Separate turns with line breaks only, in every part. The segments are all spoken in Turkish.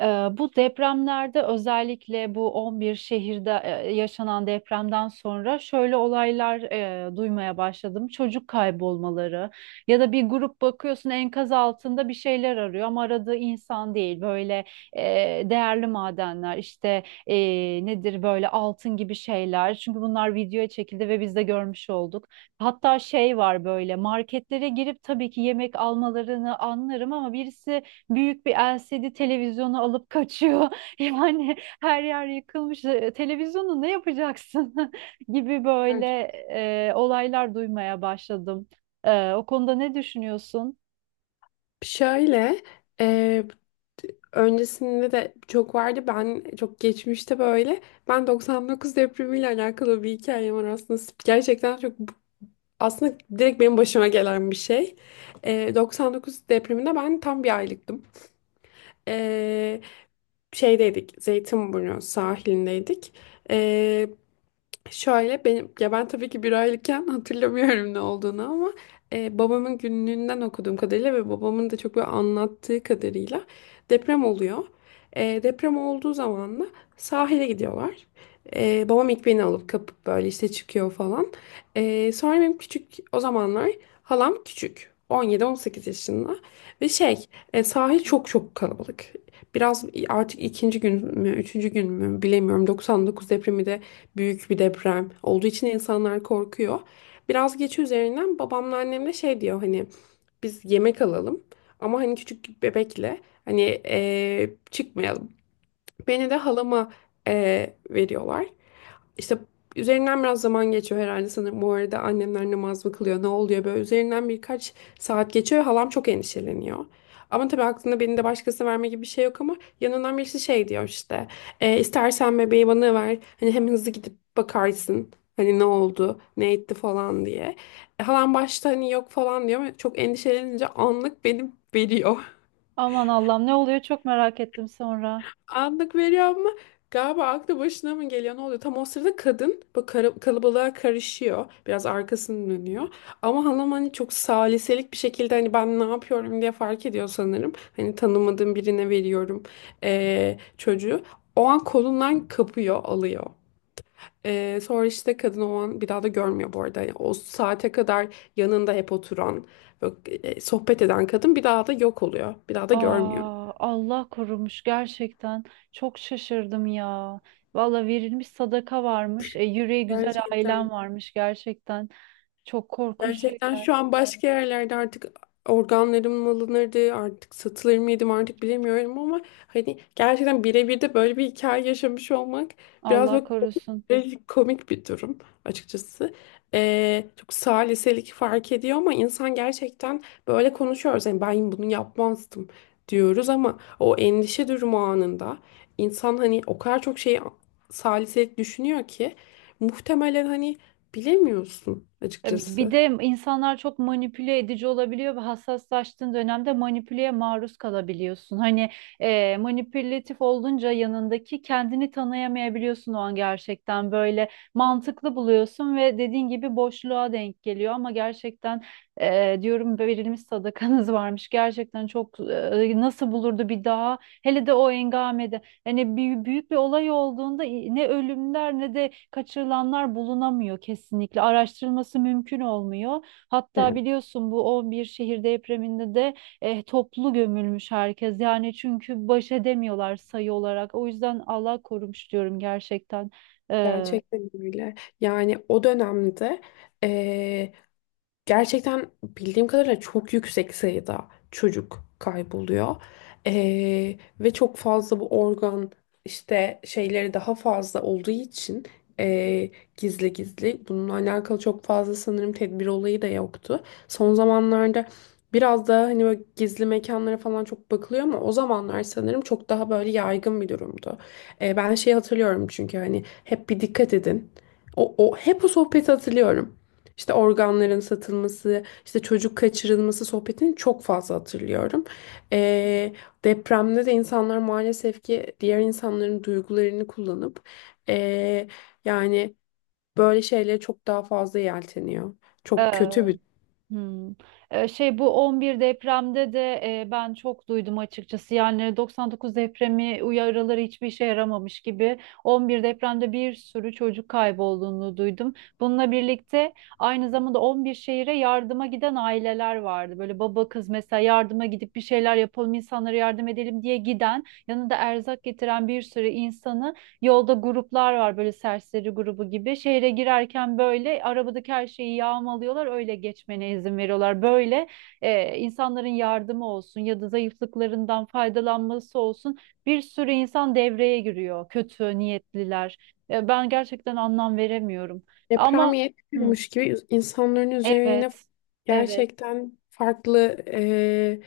Ee, Bu depremlerde özellikle bu 11 şehirde yaşanan depremden sonra şöyle olaylar duymaya başladım. Çocuk kaybolmaları ya da bir grup bakıyorsun enkaz altında bir şeyler arıyor ama aradığı insan değil. Böyle e, değerli madenler işte nedir böyle altın gibi şeyler. Çünkü bunlar videoya çekildi ve biz de görmüş olduk. Hatta şey var, böyle marketlere girip, tabii ki yemek almalarını anlarım ama birisi büyük bir LCD televizyonu alıp kaçıyor. Yani her yer yıkılmış. Televizyonu ne yapacaksın gibi böyle
Evet.
olaylar duymaya başladım. O konuda ne düşünüyorsun?
Şöyle, e, öncesinde de çok vardı. Ben çok geçmişte böyle. Ben 99 depremiyle alakalı bir hikayem var aslında. Gerçekten çok aslında direkt benim başıma gelen bir şey. 99 depreminde ben tam bir aylıktım. E, Şeydeydik, Zeytinburnu sahilindeydik. Şöyle benim ya ben tabii ki bir aylıkken hatırlamıyorum ne olduğunu ama babamın günlüğünden okuduğum kadarıyla ve babamın da çok böyle anlattığı kadarıyla deprem oluyor. Deprem olduğu zaman da sahile gidiyorlar. Babam ilk beni alıp kapıp böyle işte çıkıyor falan. Sonra benim küçük o zamanlar halam küçük 17-18 yaşında ve sahil çok çok kalabalık. Biraz artık ikinci gün mü, üçüncü gün mü bilemiyorum. 99 depremi de büyük bir deprem olduğu için insanlar korkuyor. Biraz geç üzerinden babamla annem de şey diyor, hani biz yemek alalım ama hani küçük bir bebekle hani çıkmayalım. Beni de halama veriyorlar. İşte üzerinden biraz zaman geçiyor herhalde sanırım. Bu arada annemler namaz mı kılıyor, ne oluyor böyle. Üzerinden birkaç saat geçiyor, halam çok endişeleniyor. Ama tabii aklında beni de başkasına verme gibi bir şey yok, ama yanından birisi şey diyor işte. " istersen bebeği bana ver. Hani hem hızlı gidip bakarsın. Hani ne oldu, ne etti falan diye. Halam başta hani yok falan diyor ama çok endişelenince anlık beni veriyor.
Aman Allah'ım, ne oluyor, çok merak ettim sonra.
Anlık veriyor ama galiba aklı başına mı geliyor, ne oluyor? Tam o sırada kadın bu kalabalığa karışıyor. Biraz arkasını dönüyor. Ama hanım hani çok saliselik bir şekilde hani ben ne yapıyorum diye fark ediyor sanırım. Hani tanımadığım birine veriyorum çocuğu. O an kolundan kapıyor alıyor. Sonra işte kadın o an bir daha da görmüyor bu arada. Yani o saate kadar yanında hep oturan, böyle, sohbet eden kadın bir daha da yok oluyor. Bir daha da görmüyor.
Aa, Allah korumuş gerçekten. Çok şaşırdım ya. Valla verilmiş sadaka varmış. Yüreği güzel ailem
Gerçekten.
varmış gerçekten. Çok korkunç
Gerçekten
şeyler.
şu an başka yerlerde artık organlarım mı alınırdı, artık satılır mıydım artık bilemiyorum ama hani gerçekten birebir de böyle bir hikaye yaşamış olmak biraz
Allah
bak
korusun.
komik komik bir durum açıkçası. Çok saliselik fark ediyor ama insan gerçekten böyle konuşuyoruz. Yani ben bunu yapmazdım diyoruz ama o endişe durumu anında insan hani o kadar çok şey saliselik düşünüyor ki muhtemelen hani bilemiyorsun
Bir
açıkçası.
de insanlar çok manipüle edici olabiliyor ve hassaslaştığın dönemde manipüleye maruz kalabiliyorsun. Hani, manipülatif olunca yanındaki kendini tanıyamayabiliyorsun, o an gerçekten böyle mantıklı buluyorsun ve dediğin gibi boşluğa denk geliyor ama gerçekten, diyorum, verilmiş sadakanız varmış. Gerçekten çok, nasıl bulurdu bir daha, hele de o engamede. Hani büyük, büyük bir olay olduğunda ne ölümler ne de kaçırılanlar bulunamıyor kesinlikle. Araştırılması mümkün olmuyor. Hatta
Evet.
biliyorsun, bu 11 şehir depreminde de toplu gömülmüş herkes. Yani çünkü baş edemiyorlar sayı olarak. O yüzden Allah korumuş diyorum gerçekten.
Gerçekten öyle. Yani o dönemde eee, gerçekten bildiğim kadarıyla çok yüksek sayıda çocuk kayboluyor. Ve çok fazla bu organ işte şeyleri daha fazla olduğu için ee, gizli gizli bununla alakalı çok fazla sanırım tedbir olayı da yoktu. Son zamanlarda biraz daha hani böyle gizli mekanlara falan çok bakılıyor ama o zamanlar sanırım çok daha böyle yaygın bir durumdu. Ben şeyi hatırlıyorum çünkü hani hep bir dikkat edin. O hep o sohbeti hatırlıyorum. İşte organların satılması, işte çocuk kaçırılması sohbetini çok fazla hatırlıyorum. Ee, Depremde de insanlar maalesef ki diğer insanların duygularını kullanıp ee, yani böyle şeylere çok daha fazla yelteniyor. Çok
Ee,
kötü bir
Hmm. Şey, bu 11 depremde de ben çok duydum açıkçası. Yani 99 depremi uyarıları hiçbir işe yaramamış gibi. 11 depremde bir sürü çocuk kaybolduğunu duydum. Bununla birlikte aynı zamanda 11 şehire yardıma giden aileler vardı. Böyle baba kız mesela, yardıma gidip bir şeyler yapalım, insanlara yardım edelim diye giden, yanında erzak getiren bir sürü insanı. Yolda gruplar var böyle serseri grubu gibi. Şehre girerken böyle arabadaki her şeyi yağmalıyorlar. Öyle geçmene izin veriyorlar. Böyle insanların yardımı olsun ya da zayıflıklarından faydalanması olsun. Bir sürü insan devreye giriyor. Kötü niyetliler. Ben gerçekten anlam veremiyorum.
deprem
Ama hı,
yetmiyormuş gibi insanların üzerine
evet. Evet.
gerçekten farklı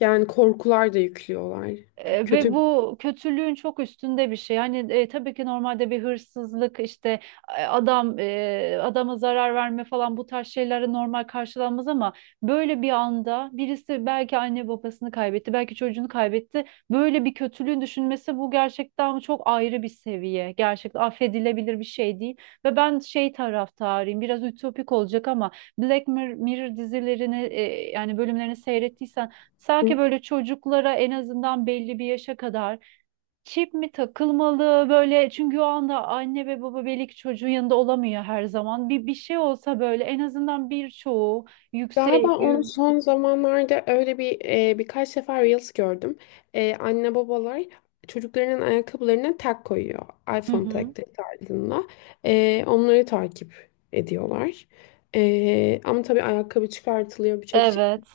yani korkular da yüklüyorlar. Çok
Ve
kötü.
bu kötülüğün çok üstünde bir şey. Hani, tabii ki normalde bir hırsızlık işte, adama zarar verme falan bu tarz şeylere normal karşılanmaz ama böyle bir anda birisi belki anne babasını kaybetti, belki çocuğunu kaybetti. Böyle bir kötülüğün düşünmesi, bu gerçekten çok ayrı bir seviye. Gerçekten affedilebilir bir şey değil. Ve ben şey taraftarıyım, biraz ütopik olacak ama Mirror dizilerini, yani bölümlerini seyrettiysen, sanki böyle çocuklara en azından belli bir yaşa kadar çip mi takılmalı böyle, çünkü o anda anne ve baba belli ki çocuğun yanında olamıyor her zaman. Bir şey olsa böyle en azından birçoğu
Galiba
yüksek.
onu son zamanlarda öyle bir birkaç defa Reels gördüm. Anne babalar çocuklarının ayakkabılarına tag koyuyor.
Hı
iPhone
hı.
tagleri tarzında. Onları takip ediyorlar. Ama tabii ayakkabı çıkartılıyor. Birçok
Evet,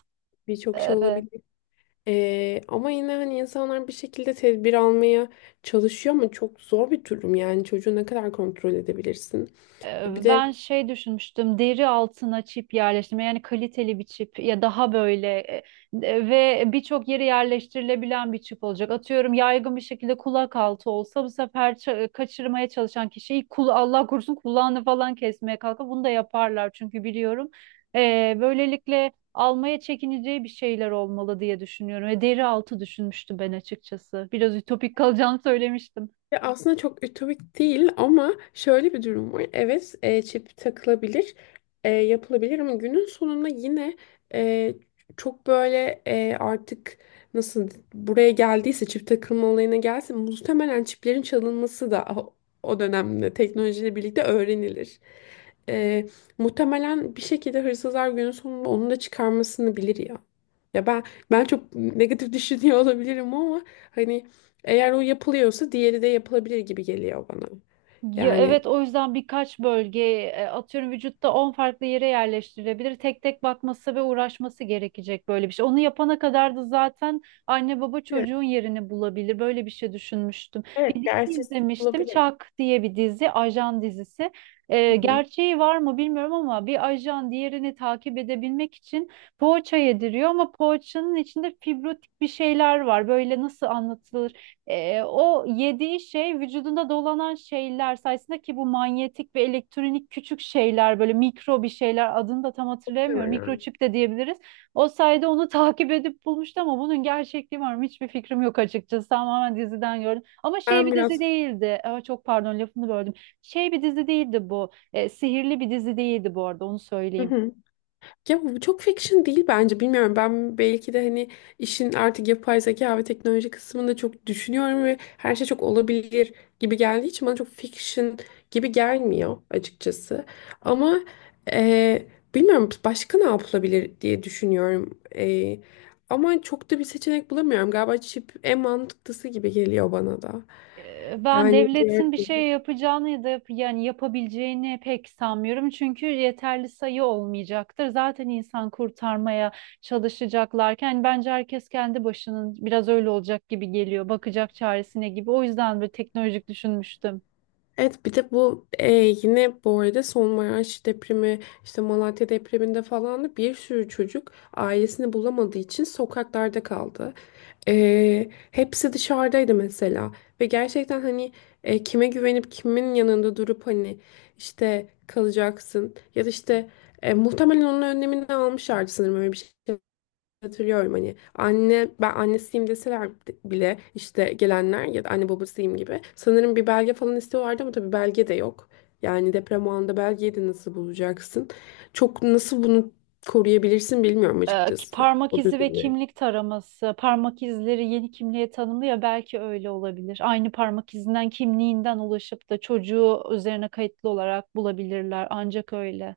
birçok şey
evet.
olabilir. Ama yine hani insanlar bir şekilde tedbir almaya çalışıyor ama çok zor bir durum. Yani çocuğu ne kadar kontrol edebilirsin? Bir de
Ben şey düşünmüştüm, deri altına çip yerleştirme, yani kaliteli bir çip, ya daha böyle ve birçok yere yerleştirilebilen bir çip olacak. Atıyorum yaygın bir şekilde kulak altı olsa, bu sefer kaçırmaya çalışan kişiyi kul, Allah korusun, kulağını falan kesmeye kalkar. Bunu da yaparlar çünkü biliyorum. Böylelikle almaya çekineceği bir şeyler olmalı diye düşünüyorum. Ve deri altı düşünmüştüm ben açıkçası. Biraz ütopik kalacağını söylemiştim.
Ya aslında çok ütopik değil ama şöyle bir durum var. Evet, çip takılabilir, yapılabilir ama günün sonunda yine e, çok böyle artık nasıl buraya geldiyse çip takılma olayına gelse muhtemelen çiplerin çalınması da o dönemde teknolojiyle birlikte öğrenilir. E, Muhtemelen bir şekilde hırsızlar günün sonunda onu da çıkarmasını bilir ya. Ya ben çok negatif düşünüyor olabilirim ama hani eğer o yapılıyorsa diğeri de yapılabilir gibi geliyor bana.
Ya
Yani
evet, o yüzden birkaç bölge, atıyorum vücutta 10 farklı yere yerleştirilebilir. Tek tek bakması ve uğraşması gerekecek böyle bir şey. Onu yapana kadar da zaten anne baba
evet,
çocuğun yerini bulabilir. Böyle bir şey düşünmüştüm. Bir
evet
dizi
gerçi
izlemiştim.
olabilir.
Çak diye bir dizi, ajan dizisi.
Hı hı.
Gerçeği var mı bilmiyorum ama bir ajan diğerini takip edebilmek için poğaça yediriyor ama poğaçanın içinde fibrotik bir şeyler var. Böyle nasıl, o yediği şey vücudunda dolanan şeyler sayesinde, ki bu manyetik ve elektronik küçük şeyler, böyle mikro bir şeyler, adını da tam hatırlayamıyorum.
Muhtemelen.
Mikroçip de diyebiliriz. O sayede onu takip edip bulmuştu, ama bunun gerçekliği var mı? Hiçbir fikrim yok açıkçası. Tamamen diziden gördüm. Ama şey,
Ben
bir dizi
biraz
değildi. Aa, çok pardon, lafını böldüm. Şey, bir dizi değildi bu. Sihirli bir dizi değildi bu arada, onu
Hı
söyleyeyim.
hı. Ya bu çok fiction değil bence bilmiyorum. Ben belki de hani işin artık yapay zeka ve teknoloji kısmında çok düşünüyorum ve her şey çok olabilir gibi geldiği için bana çok fiction gibi gelmiyor açıkçası. Ama e, bilmiyorum başka ne yapılabilir diye düşünüyorum. Ama çok da bir seçenek bulamıyorum. Galiba chip en mantıklısı gibi geliyor bana da.
Ben
Yani diğer
devletin bir şey yapacağını ya da yani yapabileceğini pek sanmıyorum. Çünkü yeterli sayı olmayacaktır. Zaten insan kurtarmaya çalışacaklarken hani bence herkes kendi başının biraz öyle olacak gibi geliyor. Bakacak çaresine gibi. O yüzden böyle teknolojik düşünmüştüm.
Evet, bir de bu yine bu arada Maraş depremi işte Malatya depreminde falan da bir sürü çocuk ailesini bulamadığı için sokaklarda kaldı. Hepsi dışarıdaydı mesela ve gerçekten hani kime güvenip kimin yanında durup hani işte kalacaksın, ya da işte muhtemelen onun önlemini de almışlardı sanırım öyle bir şey. Hatırlıyorum hani anne ben annesiyim deseler bile işte gelenler ya da anne babasıyım gibi sanırım bir belge falan istiyorlardı ama tabii belge de yok. Yani deprem o anda belgeyi de nasıl bulacaksın? Çok nasıl bunu koruyabilirsin bilmiyorum
Ki
açıkçası.
parmak
O
izi ve
düzeni.
kimlik taraması. Parmak izleri yeni kimliğe tanımlı ya, belki öyle olabilir. Aynı parmak izinden kimliğinden ulaşıp da çocuğu üzerine kayıtlı olarak bulabilirler. Ancak öyle.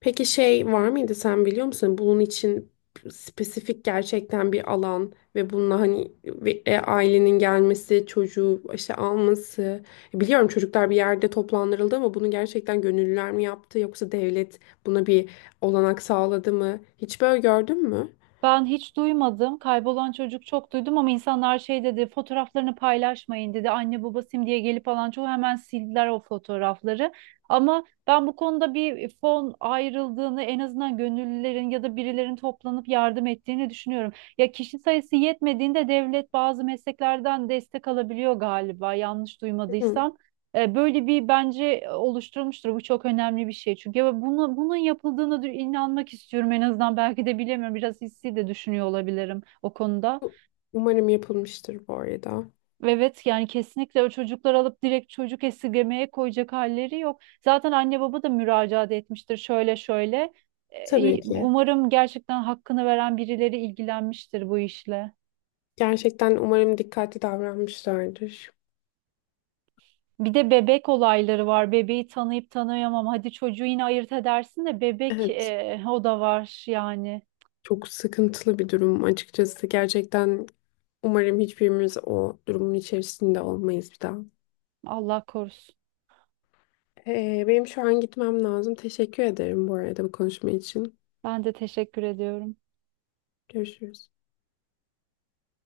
Peki şey var mıydı sen biliyor musun? Bunun için spesifik gerçekten bir alan ve bununla hani ailenin gelmesi, çocuğu işte alması. Biliyorum çocuklar bir yerde toplandırıldı ama bunu gerçekten gönüllüler mi yaptı yoksa devlet buna bir olanak sağladı mı? Hiç böyle gördün mü?
Ben hiç duymadım. Kaybolan çocuk çok duydum ama insanlar şey dedi, fotoğraflarını paylaşmayın dedi. Anne baba diye gelip alan çoğu hemen sildiler o fotoğrafları. Ama ben bu konuda bir fon ayrıldığını, en azından gönüllülerin ya da birilerin toplanıp yardım ettiğini düşünüyorum. Ya kişi sayısı yetmediğinde devlet bazı mesleklerden destek alabiliyor galiba, yanlış
Hı.
duymadıysam. Böyle bir bence oluşturmuştur. Bu çok önemli bir şey. Çünkü ya buna, bunun yapıldığına inanmak istiyorum en azından. Belki de bilemiyorum. Biraz hissi de düşünüyor olabilirim o konuda.
Umarım yapılmıştır bu arada.
Evet, yani kesinlikle o çocuklar alıp direkt çocuk esirgemeye koyacak halleri yok. Zaten anne baba da müracaat etmiştir şöyle şöyle.
Tabii ki.
Umarım gerçekten hakkını veren birileri ilgilenmiştir bu işle.
Gerçekten umarım dikkatli davranmışlardır.
Bir de bebek olayları var. Bebeği tanıyıp tanıyamam. Hadi çocuğu yine ayırt edersin de bebek,
Evet.
o da var yani.
Çok sıkıntılı bir durum açıkçası. Gerçekten umarım hiçbirimiz o durumun içerisinde olmayız bir daha.
Allah korusun.
Benim şu an gitmem lazım. Teşekkür ederim bu arada bu konuşma için.
Ben de teşekkür ediyorum.
Görüşürüz.